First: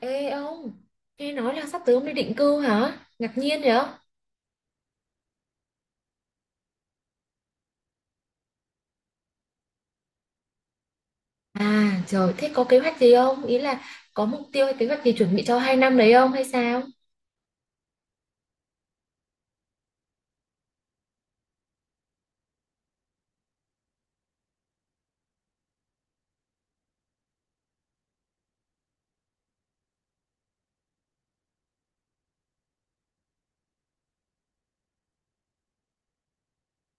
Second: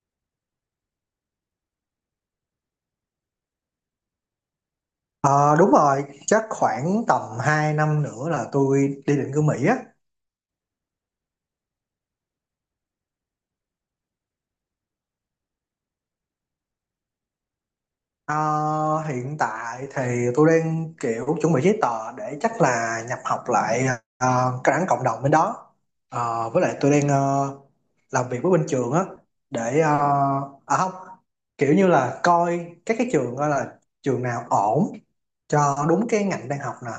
Ê ông, nghe nói là sắp tới ông đi định cư hả? Ngạc nhiên vậy? Ờ, đúng rồi, chắc khoảng tầm 2 năm nữa là tôi đi định cư Mỹ á. À trời, thế có kế hoạch gì không? Ý là có mục tiêu hay kế hoạch gì chuẩn bị cho 2 năm đấy không hay sao? Ờ, Hiện tại thì tôi đang kiểu chuẩn bị giấy tờ để chắc là nhập học lại cái đảng cộng đồng bên đó. Với lại tôi đang làm việc với bên trường á để ờ, à không kiểu như là coi các cái trường, coi là trường nào ổn cho đúng cái ngành đang học nè,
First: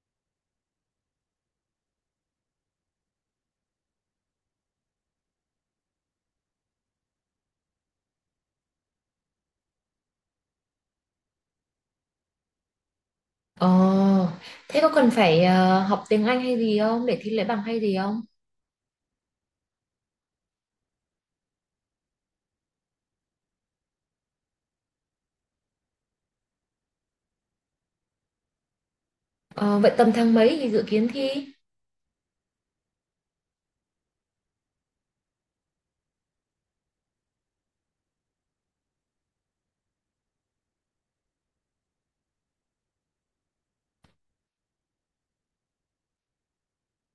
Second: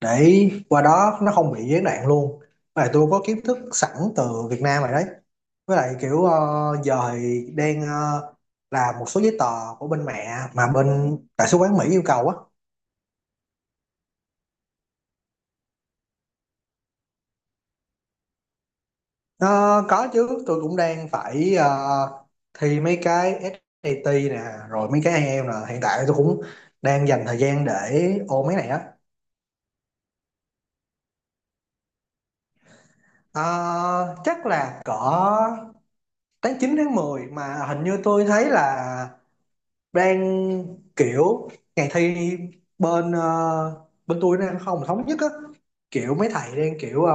để qua đó nó không bị gián đoạn luôn. Và tôi có kiến thức sẵn từ Việt Nam rồi đấy, với lại kiểu giờ thì đang làm một số giấy tờ của bên mẹ mà bên đại sứ quán Mỹ yêu cầu á. Ồ, thế có cần phải học tiếng Anh hay gì không? Để thi lấy bằng hay gì không? Ờ, có chứ, tôi cũng đang phải thi mấy cái SAT nè, rồi mấy cái IELTS nè, hiện tại tôi cũng đang dành thời gian để ôn mấy này á. Ờ, vậy tầm tháng mấy thì dự kiến thi? Ờ, Chắc là cỡ tháng 9 tháng mười, mà hình như tôi thấy là đang kiểu ngày thi bên bên tôi nó đang không thống nhất á, kiểu mấy thầy đang kiểu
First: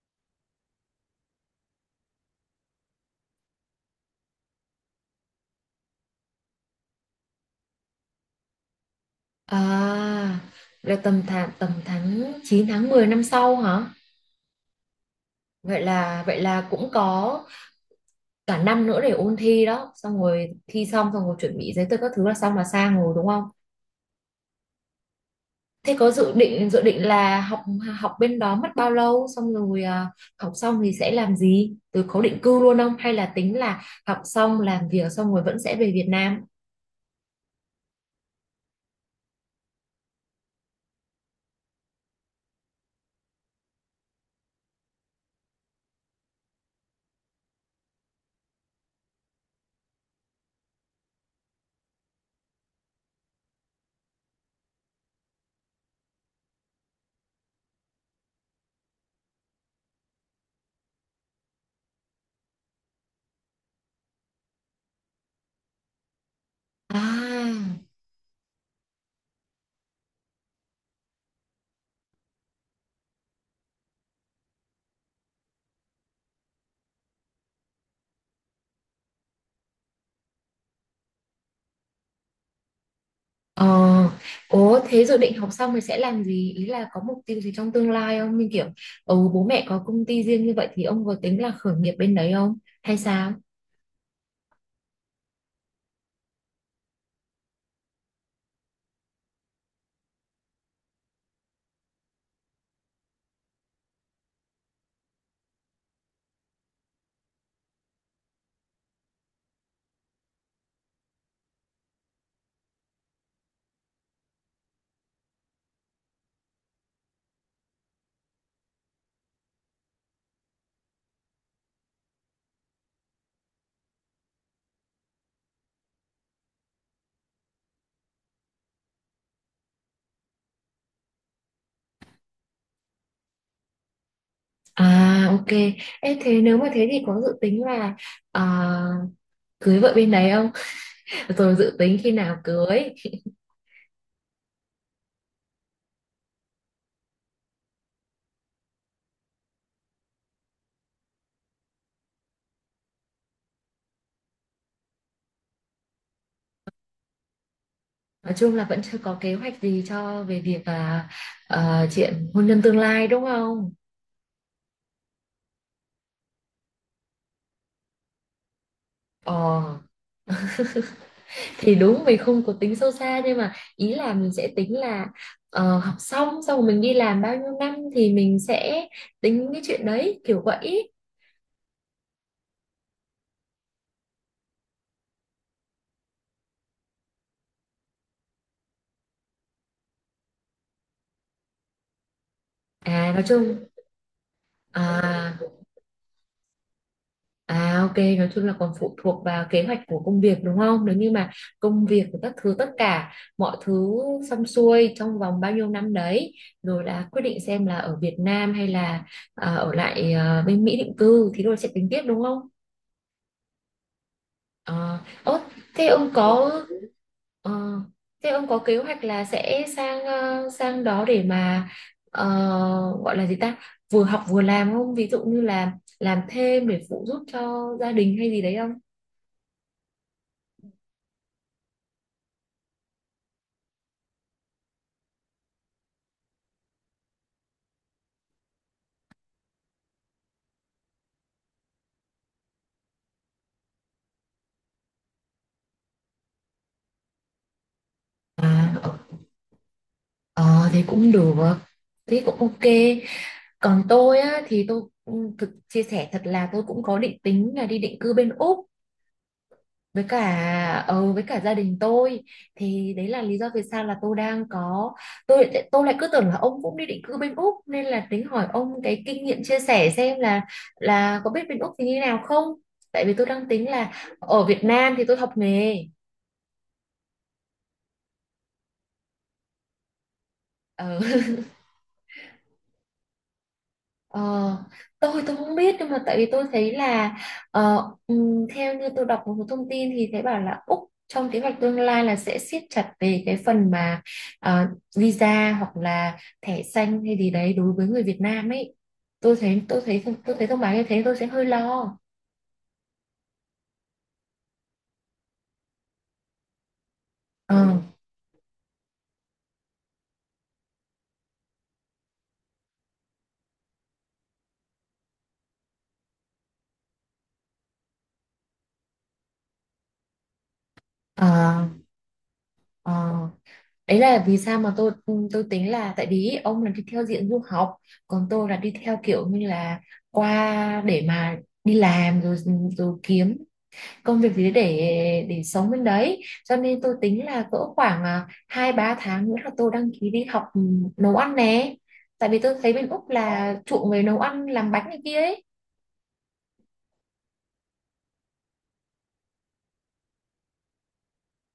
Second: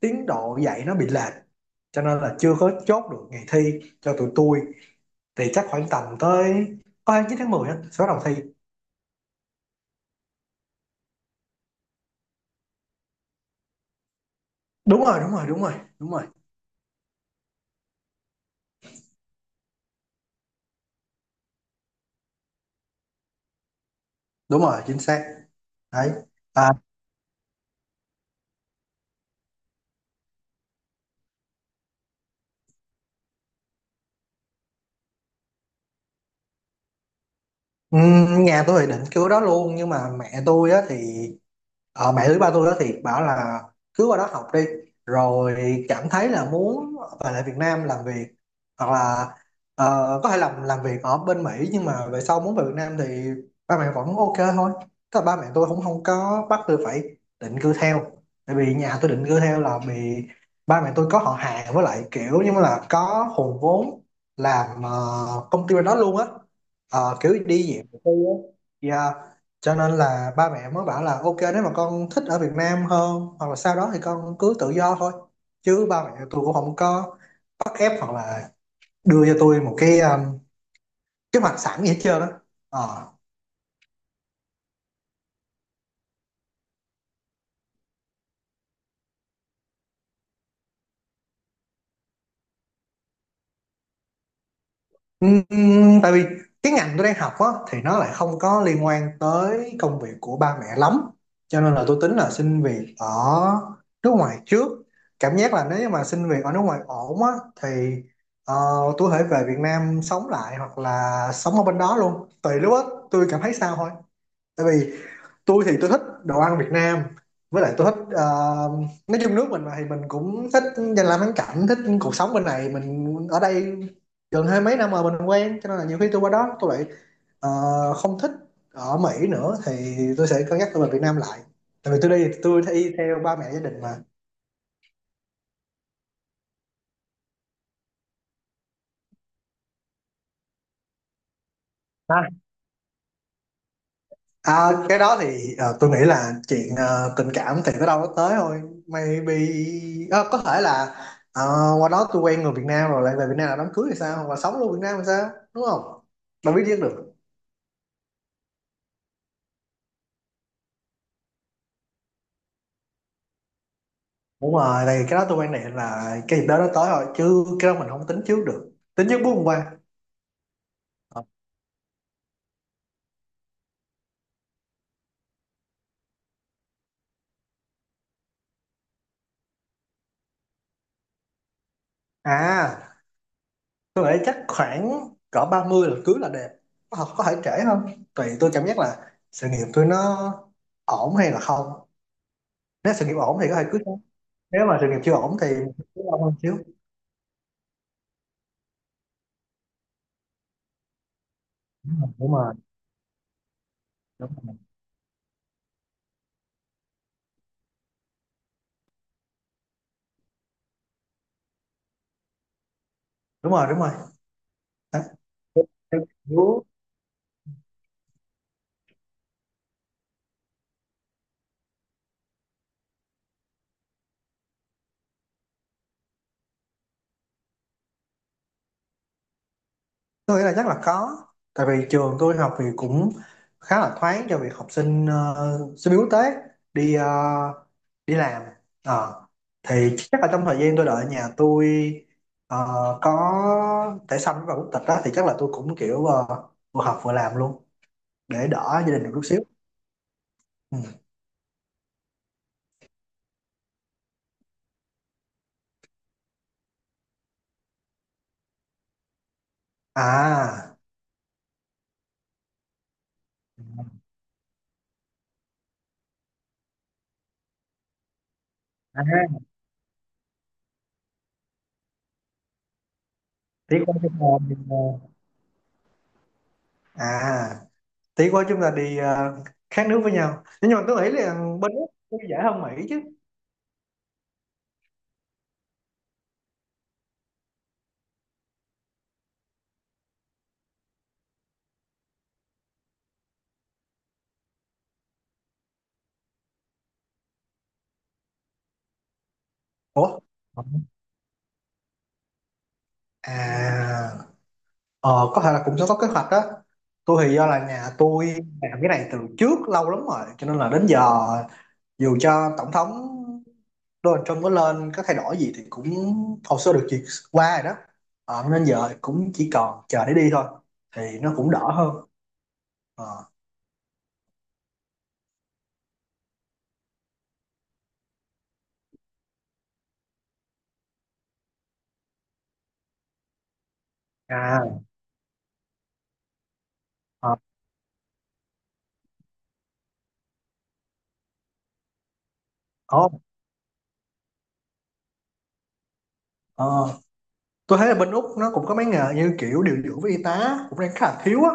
tiến độ dạy nó bị lệch, cho nên là chưa có chốt được ngày thi cho tụi tôi. Thì chắc khoảng tầm tới có 29 tháng 10 á sẽ bắt đầu thi. À, là tầm tháng 9 tháng 10 năm sau hả? Đúng rồi, đúng rồi, đúng rồi. Vậy Đúng là rồi. vậy là cũng có cả năm nữa để ôn thi đó, xong rồi thi xong xong rồi chuẩn bị giấy tờ các thứ là xong là sang rồi đúng không? Đúng rồi, chính xác. Thế có dự định Đấy. dự định là học học bên đó mất bao lâu, xong rồi à, học xong thì sẽ làm gì? Từ có định cư luôn không, hay là tính là học xong làm việc xong rồi vẫn sẽ về Việt Nam? Nhà tôi thì định cứu đó luôn, nhưng mà mẹ tôi á thì mẹ với ba tôi đó thì bảo là cứ qua đó học đi, rồi cảm thấy là muốn về lại Việt Nam làm việc, hoặc là ờ, có thể làm việc ở bên Mỹ, nhưng mà về sau muốn về Việt Nam thì ba mẹ vẫn ok thôi. Tức là ba mẹ tôi cũng không có bắt tôi phải định cư theo. Tại vì nhà tôi định cư theo là bị ba mẹ tôi có họ hàng, với lại kiểu như là có hùn vốn làm công ty bên đó luôn á. Ờ, kiểu À. đi dạng tự tư á, yeah. Cho nên là ba mẹ mới bảo là ok, nếu mà con thích ở Việt Nam hơn hoặc là sau đó thì con cứ tự do thôi, chứ ba mẹ tôi cũng không có bắt ép hoặc là đưa cho tôi một cái kế hoạch sẵn gì hết trơn đó. Ờ, ố thế dự định học xong thì sẽ làm gì? Ý là có mục tiêu gì trong tương lai không? Như kiểu bố mẹ có công ty riêng như vậy thì ông có tính là khởi nghiệp bên đấy không? Hay sao? Ừm, tại vì cái ngành tôi đang học á, thì nó lại không có liên quan tới công việc của ba mẹ lắm, cho nên là tôi tính là xin việc ở nước ngoài trước. Cảm giác là nếu như mà xin việc ở nước ngoài ổn á thì ờ, tôi có thể về Việt Nam sống lại hoặc là sống ở bên đó luôn, tùy lúc á, tôi cảm thấy sao thôi. Tại vì tôi thích đồ ăn Việt Nam, với lại tôi thích nói chung nước mình mà thì mình cũng thích danh lam thắng cảnh, thích cuộc sống bên này, mình ở đây gần hai mấy năm rồi mình quen, cho nên là nhiều khi tôi qua đó tôi lại ờ, không thích ở Mỹ nữa thì tôi sẽ cân nhắc tôi về Việt Nam lại. Tại vì tôi đi theo ba mẹ gia đình mà. À, ok. Ê, thế nếu mà thế thì có dự tính là à, cưới vợ bên đấy không? Rồi dự tính khi nào cưới? À, cái đó thì tôi nghĩ là chuyện tình cảm thì tới đâu nó tới thôi. Maybe có thể là ờ, qua đó tôi quen người Việt Nam rồi lại về Việt Nam là đám cưới thì sao, hoặc là sống luôn Việt Nam thì sao, đúng không? Đâu biết biết được. Nói chung là vẫn chưa có kế hoạch gì cho về việc là chuyện hôn nhân tương lai đúng không? Đúng rồi, thì cái đó tôi quan niệm là cái dịp đó nó tới rồi, chứ cái đó mình không tính trước được, tính trước bước hôm Ờ qua. Ờ. thì đúng mình không có tính sâu xa, nhưng mà ý là mình sẽ tính là học xong xong rồi mình đi làm bao nhiêu năm thì mình sẽ tính cái chuyện đấy kiểu vậy. À, tôi nghĩ chắc khoảng cỡ 30 là cưới là đẹp, có thể trễ không tùy tôi cảm giác là sự nghiệp tôi nó ổn hay là không. Nếu sự À nghiệp nói ổn thì có chung thể cưới, nếu mà sự nghiệp chưa à. ổn thì cứ lâu hơn xíu. À, ok, nói chung là còn phụ thuộc vào kế hoạch của công việc đúng không? Nếu như mà công việc của các Đúng thứ, rồi, tất cả mọi thứ đúng xong rồi, xuôi trong vòng bao nhiêu năm đấy, rồi là quyết định xem là ở Việt Nam hay là ở lại bên Mỹ định cư, thì rồi sẽ tính tiếp đúng không? đúng rồi, đúng rồi. Ờ, Đấy. Thế ông có Đúng. ờ, kế hoạch là sẽ sang sang đó để mà ờ, gọi là gì ta? Vừa học vừa làm không? Ví dụ như là làm thêm để phụ giúp cho gia đình hay gì đấy không? Tôi nghĩ là chắc là có. Tại vì trường tôi học thì cũng khá là thoáng cho việc học sinh sinh viên quốc tế đi ờ, đi làm. Ờ. Thì chắc là trong thời gian tôi đợi nhà tôi ờ, có thẻ xanh và quốc tịch đó thì chắc là tôi cũng kiểu vừa học vừa làm luôn để đỡ gia À, đình được chút xíu. ờ Ừ. thì cũng được, thế cũng ok. Còn tôi á, thì tôi thực chia sẻ thật là tôi cũng có định tính là đi định cư bên Úc à với cả gia đình tôi. Thì đấy là lý do vì sao là tôi đang có tôi lại cứ tưởng là ông cũng đi định cư bên Úc, nên là tính hỏi ông cái à, kinh nghiệm chia sẻ xem là có biết bên Úc thì như nào không? Tại vì tôi đang tính Tiếc là quá cái ở Việt Nam môn, thì tôi học nghề. ờ, à tỷ của chúng ta đi khác nước với nhau, nhưng mà Ờ, tôi nghĩ là bên Úc cũng dễ hơn Mỹ chứ. ờ, tôi không biết, nhưng mà tại vì tôi thấy là theo như tôi đọc một số thông tin thì thấy bảo là Úc trong kế hoạch tương lai là sẽ siết chặt về cái phần mà ờ, visa hoặc là thẻ xanh hay gì đấy đối với người Việt Nam ấy. tôi thấy tôi thấy Ủa. tôi thấy thông báo như thế, tôi sẽ hơi lo. à ờ, có thể là cũng sẽ có kế hoạch đó. Tôi thì do ờ là nhà tôi làm cái này từ trước lâu lắm rồi, cho nên là đến giờ dù cho tổng thống Donald Trump có lên có thay đổi gì thì cũng hồ sơ được duyệt qua rồi đó. Ờ, nên giờ cũng chỉ còn chờ để đi thôi, thì ờ nó cũng đỡ hơn. ờ Ờ. Đấy là vì sao mà tôi tính là tại vì ông là đi theo diện du học, còn tôi là đi theo kiểu như là qua để mà đi làm rồi rồi kiếm công việc gì à để sống bên đấy, cho nên tôi tính ờ, là cỡ khoảng hai ba tháng nữa là tôi đăng ký đi học nấu ăn nè. Tại vì tôi thấy bên Úc Ổn. là chuộng về nấu ăn, làm bánh này kia ấy. Ờ. Tôi thấy là bên Úc nó cũng có mấy nghề như kiểu điều dưỡng với y tá cũng đang khá là thiếu á,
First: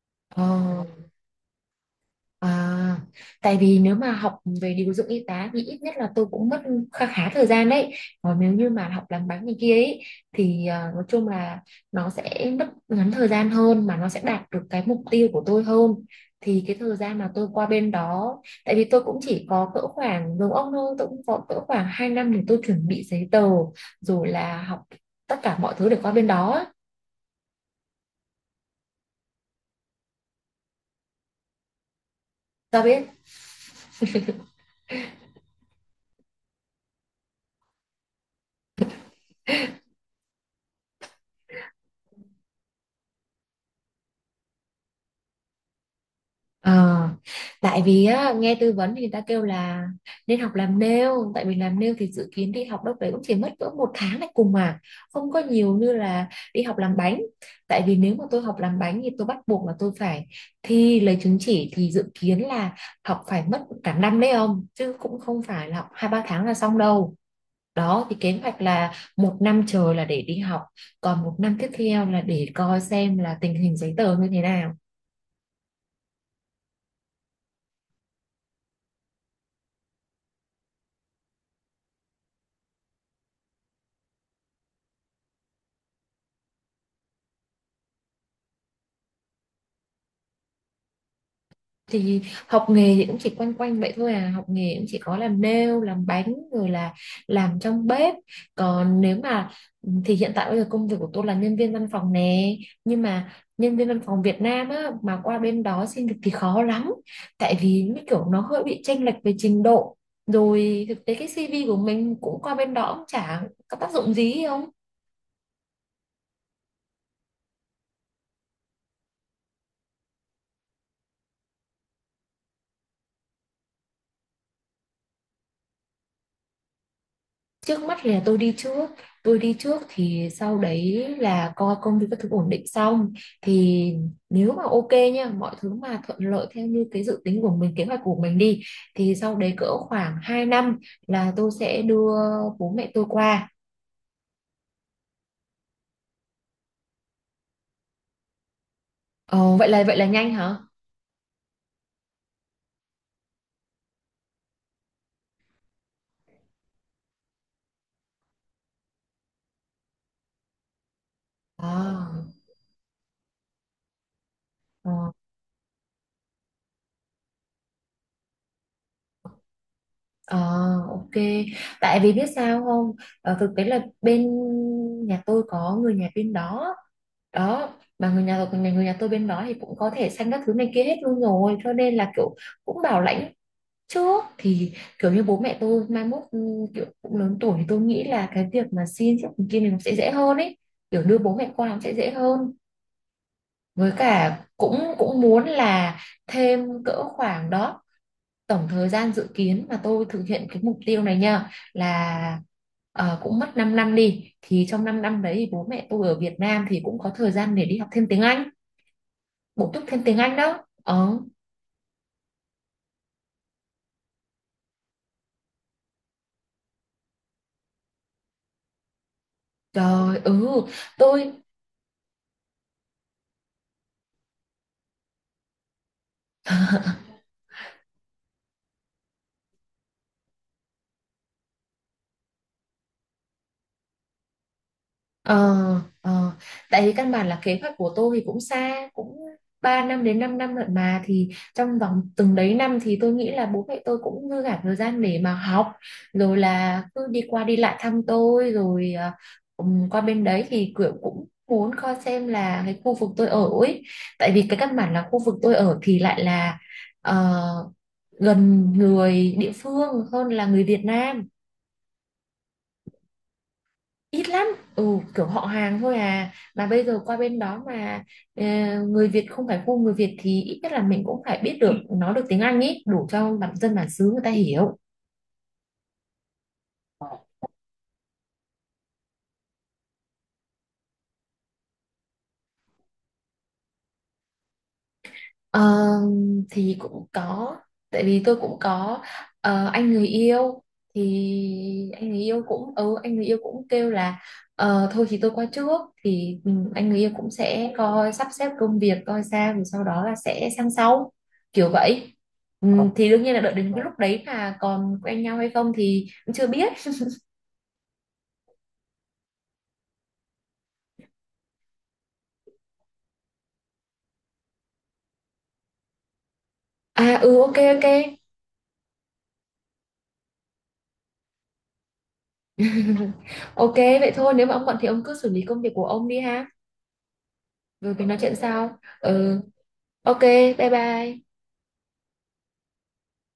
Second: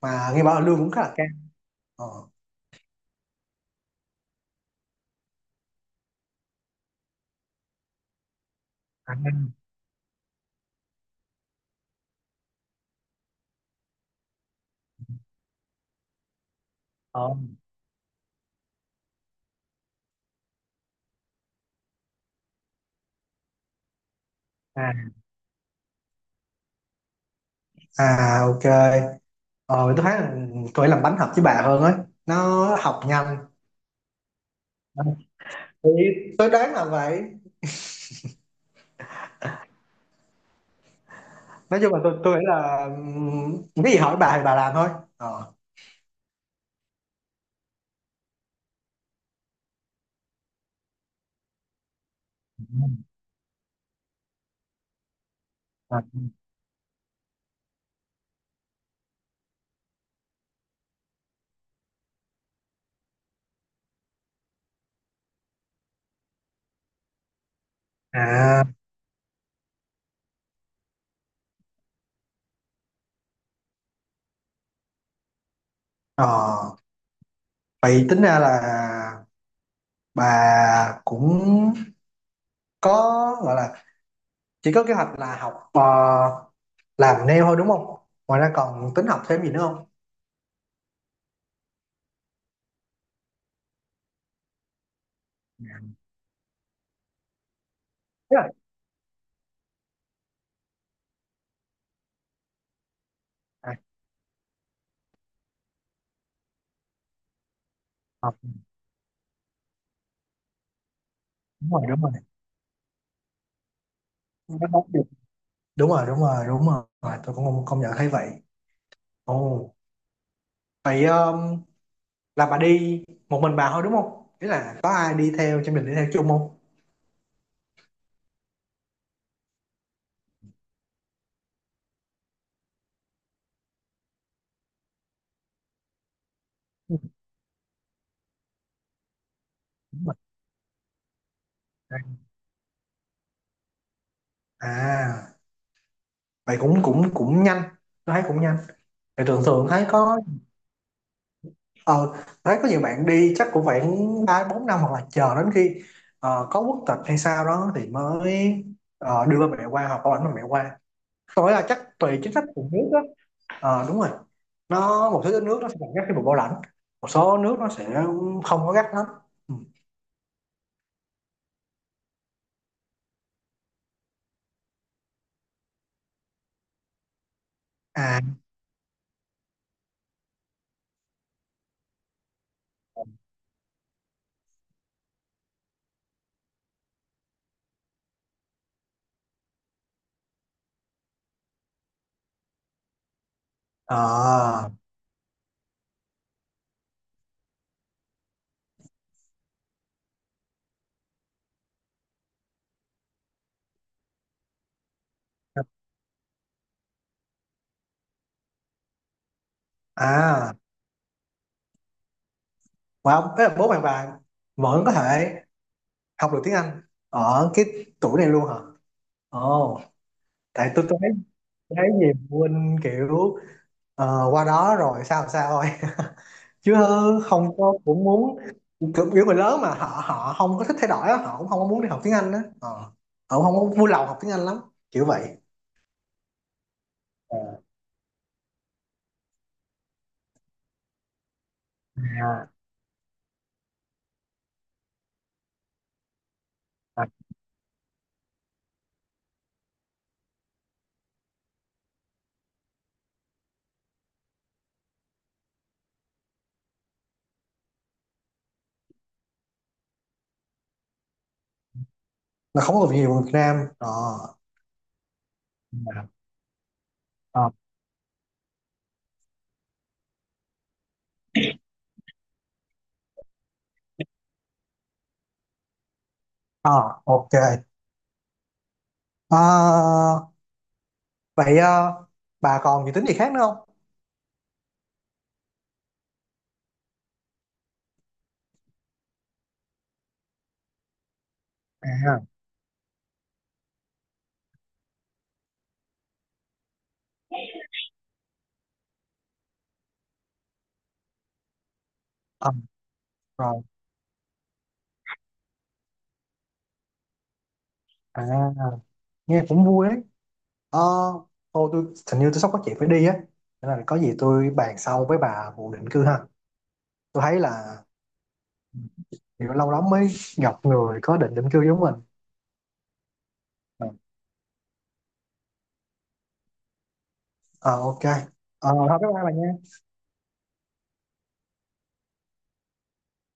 mà nghe ờ bảo là lương cũng khá là cao. Ờ. À, tại vì nếu mà học về điều dưỡng y tá thì ít nhất là tôi cũng mất khá khá thời gian đấy. Còn nếu như mà học À, làm bánh này kia ấy thì nói chung là nó sẽ mất ngắn thời gian hơn, mà nó sẽ đạt được cái mục tiêu của tôi hơn. Thì cái thời gian ờ, mà tôi qua bên đó, tại vì tôi cũng chỉ có cỡ khoảng giống ông thôi, tôi cũng có cỡ khoảng 2 năm để tôi chuẩn bị giấy tờ rồi là học à, tất cả mọi thứ để qua bên đó. Ok. Ờ tôi thấy là tôi làm bánh hợp với bà hơn ấy, nó Sao học biết? nhanh. À, thì tôi đoán là vậy. Nói chung là tôi nghĩ là cái gì hỏi bà thì bà làm thôi. ờ Ờ, tại vì á, nghe tư vấn thì người ta kêu là nên học làm nail. Tại vì làm nail thì dự kiến đi học đâu đấy cũng chỉ mất cỡ 1 tháng này cùng, mà không có nhiều như à, là đi học làm bánh. Tại vì nếu mà tôi học làm bánh thì tôi bắt buộc là tôi phải thi lấy chứng chỉ, thì dự kiến là học phải mất cả năm đấy ông, chứ cũng không phải là học hai ba tháng là xong đâu. Đó thì kế hoạch à là 1 năm trời là để đi học, còn 1 năm tiếp theo là để coi xem là tình hình giấy tờ như thế nào. ờ, vậy tính ra là bà cũng có gọi là chỉ có kế hoạch là học làm nail thôi đúng không? Ngoài ra còn tính học thêm gì nữa không? Thì học nghề thì cũng chỉ quanh quanh vậy thôi à, học nghề cũng chỉ có làm nail, làm bánh, rồi là làm trong bếp. Thế à, Còn nếu mà thì hiện tại bây giờ công việc của tôi là nhân viên văn phòng nè, nhưng mà à, nhân viên văn phòng Việt Nam á mà qua bên đó xin việc thì khó lắm. Tại vì như kiểu học nó hơi bị chênh lệch về trình độ, rồi thực tế cái CV Đúng của rồi, đúng rồi. mình cũng qua bên đó cũng chả có tác dụng gì Nó không. đóng được. Đúng rồi, đúng rồi, đúng rồi. À, tôi cũng không không nhận thấy vậy. Ồ, vậy là bà đi một mình bà thôi đúng không, nghĩa là có ai đi theo cho mình đi theo chung không? Trước mắt thì là tôi đi trước, thì sau đấy là coi công việc các thứ ổn định xong, thì nếu mà ok nha, mọi thứ mà thuận lợi theo như Ừ, cái dự tính của mình, kế hoạch của mình đi, thì sau đấy cỡ đúng rồi. khoảng 2 năm là tôi sẽ đưa bố mẹ tôi qua. À, vậy cũng cũng cũng nhanh, tôi thấy cũng nhanh. Thì thường Ờ, thường vậy là thấy vậy là có nhanh hả? ờ thấy có nhiều bạn đi chắc cũng phải ba bốn năm, hoặc là chờ đến khi có quốc tịch hay sao đó thì mới đưa ba mẹ qua, hoặc có ảnh ba mẹ qua. Tôi là chắc À, tùy chính sách của nước đó. Ờ, đúng rồi. ờ. Nó một số nước nó sẽ còn gắt khi vùng bảo lãnh, một số nước nó sẽ không có gắt lắm. Ừ. Ờ, ok. Tại vì biết sao không? Ờ, thực tế là bên nhà tôi có người nhà bên đó đó, mà à người nhà tôi bên đó thì cũng có thể sanh các thứ này kia hết luôn rồi, cho nên là kiểu cũng bảo lãnh trước. Thì kiểu như bố mẹ tôi mai mốt kiểu cũng lớn tuổi, thì tôi nghĩ là cái việc mà xin trước kia này nó sẽ dễ hơn ấy, kiểu đưa bố mẹ qua nó sẽ dễ hơn. Với cả ờ cũng cũng muốn là thêm cỡ khoảng đó, tổng thời gian dự kiến mà tôi thực hiện cái mục tiêu này nha là cũng mất 5 năm đi, thì trong 5 năm đấy thì bố mẹ tôi ở Việt Nam thì cũng có thời gian để đi học thêm tiếng Anh, bổ túc thêm tiếng Anh à đó. Ờ mà ông thế là bố bạn bà vẫn có thể học được tiếng Anh ở cái tuổi này luôn hả? Ồ, Trời, ừ, tại tôi thấy, tôi. tôi thấy nhiều phụ huynh kiểu qua đó rồi sao sao thôi chứ không có, cũng muốn kiểu kiểu người lớn mà họ họ không có thích thay đổi á, họ cũng không có muốn đi học tiếng Anh á. Ờ, họ cũng không có vui lòng học tiếng Anh lắm, kiểu vậy. Ờ, ờ. Tại vì căn bản là Ờ. kế hoạch của tôi thì cũng xa, cũng 3 năm đến 5 năm lận, mà thì trong vòng từng à, đấy năm thì tôi nghĩ là bố mẹ tôi cũng dư cả thời gian để mà học, rồi là cứ à, đi qua đi lại thăm tôi rồi. Qua bên đấy thì kiểu cũng muốn coi xem là cái khu vực tôi ở ấy, tại vì cái căn bản là khu vực tôi ở thì lại là ờ, gần người địa phương hơn là người Việt Nam, nó không có nhiều người Việt Nam. Ờ ít lắm. ừ Kiểu họ hàng thôi à, à, mà bây giờ qua bên à. đó mà ờ, người Việt, không phải khu người Việt, thì ít nhất là mình cũng phải biết được, nói được tiếng Anh ý, đủ cho bản dân bản xứ người ta hiểu. Ờ, ok. Ờ, vậy bà còn dự tính gì khác nữa không? Ờ, thì cũng có, tại vì tôi cũng có anh người yêu, thì anh người À yêu cũng anh người yêu cũng kêu là thôi thì tôi qua trước, thì anh người yêu cũng sẽ coi sắp xếp công việc coi sao, rồi sau đó là sẽ sang sau, kiểu vậy. ờ, Thì đương nhiên là đợi rồi đến cái lúc đấy là còn quen nhau hay không thì cũng chưa biết. à Nghe cũng vui đấy. Ờ, thôi tôi hình như tôi sắp có chuyện phải đi á, cho nên là có gì tôi bàn sau với bà vụ định cư ha. À, Tôi ừ, thấy ok, là ok. kiểu lâu lắm mới gặp người có định định cư giống mình. Ok, Ờ, vậy thôi, nếu mà ông bận thì ông cứ xử lý công việc của ông đi ha, ờ rồi ok. mình nói chuyện Ờ, sau. thôi bye bye bà Ừ. nha. Ok, bye bye.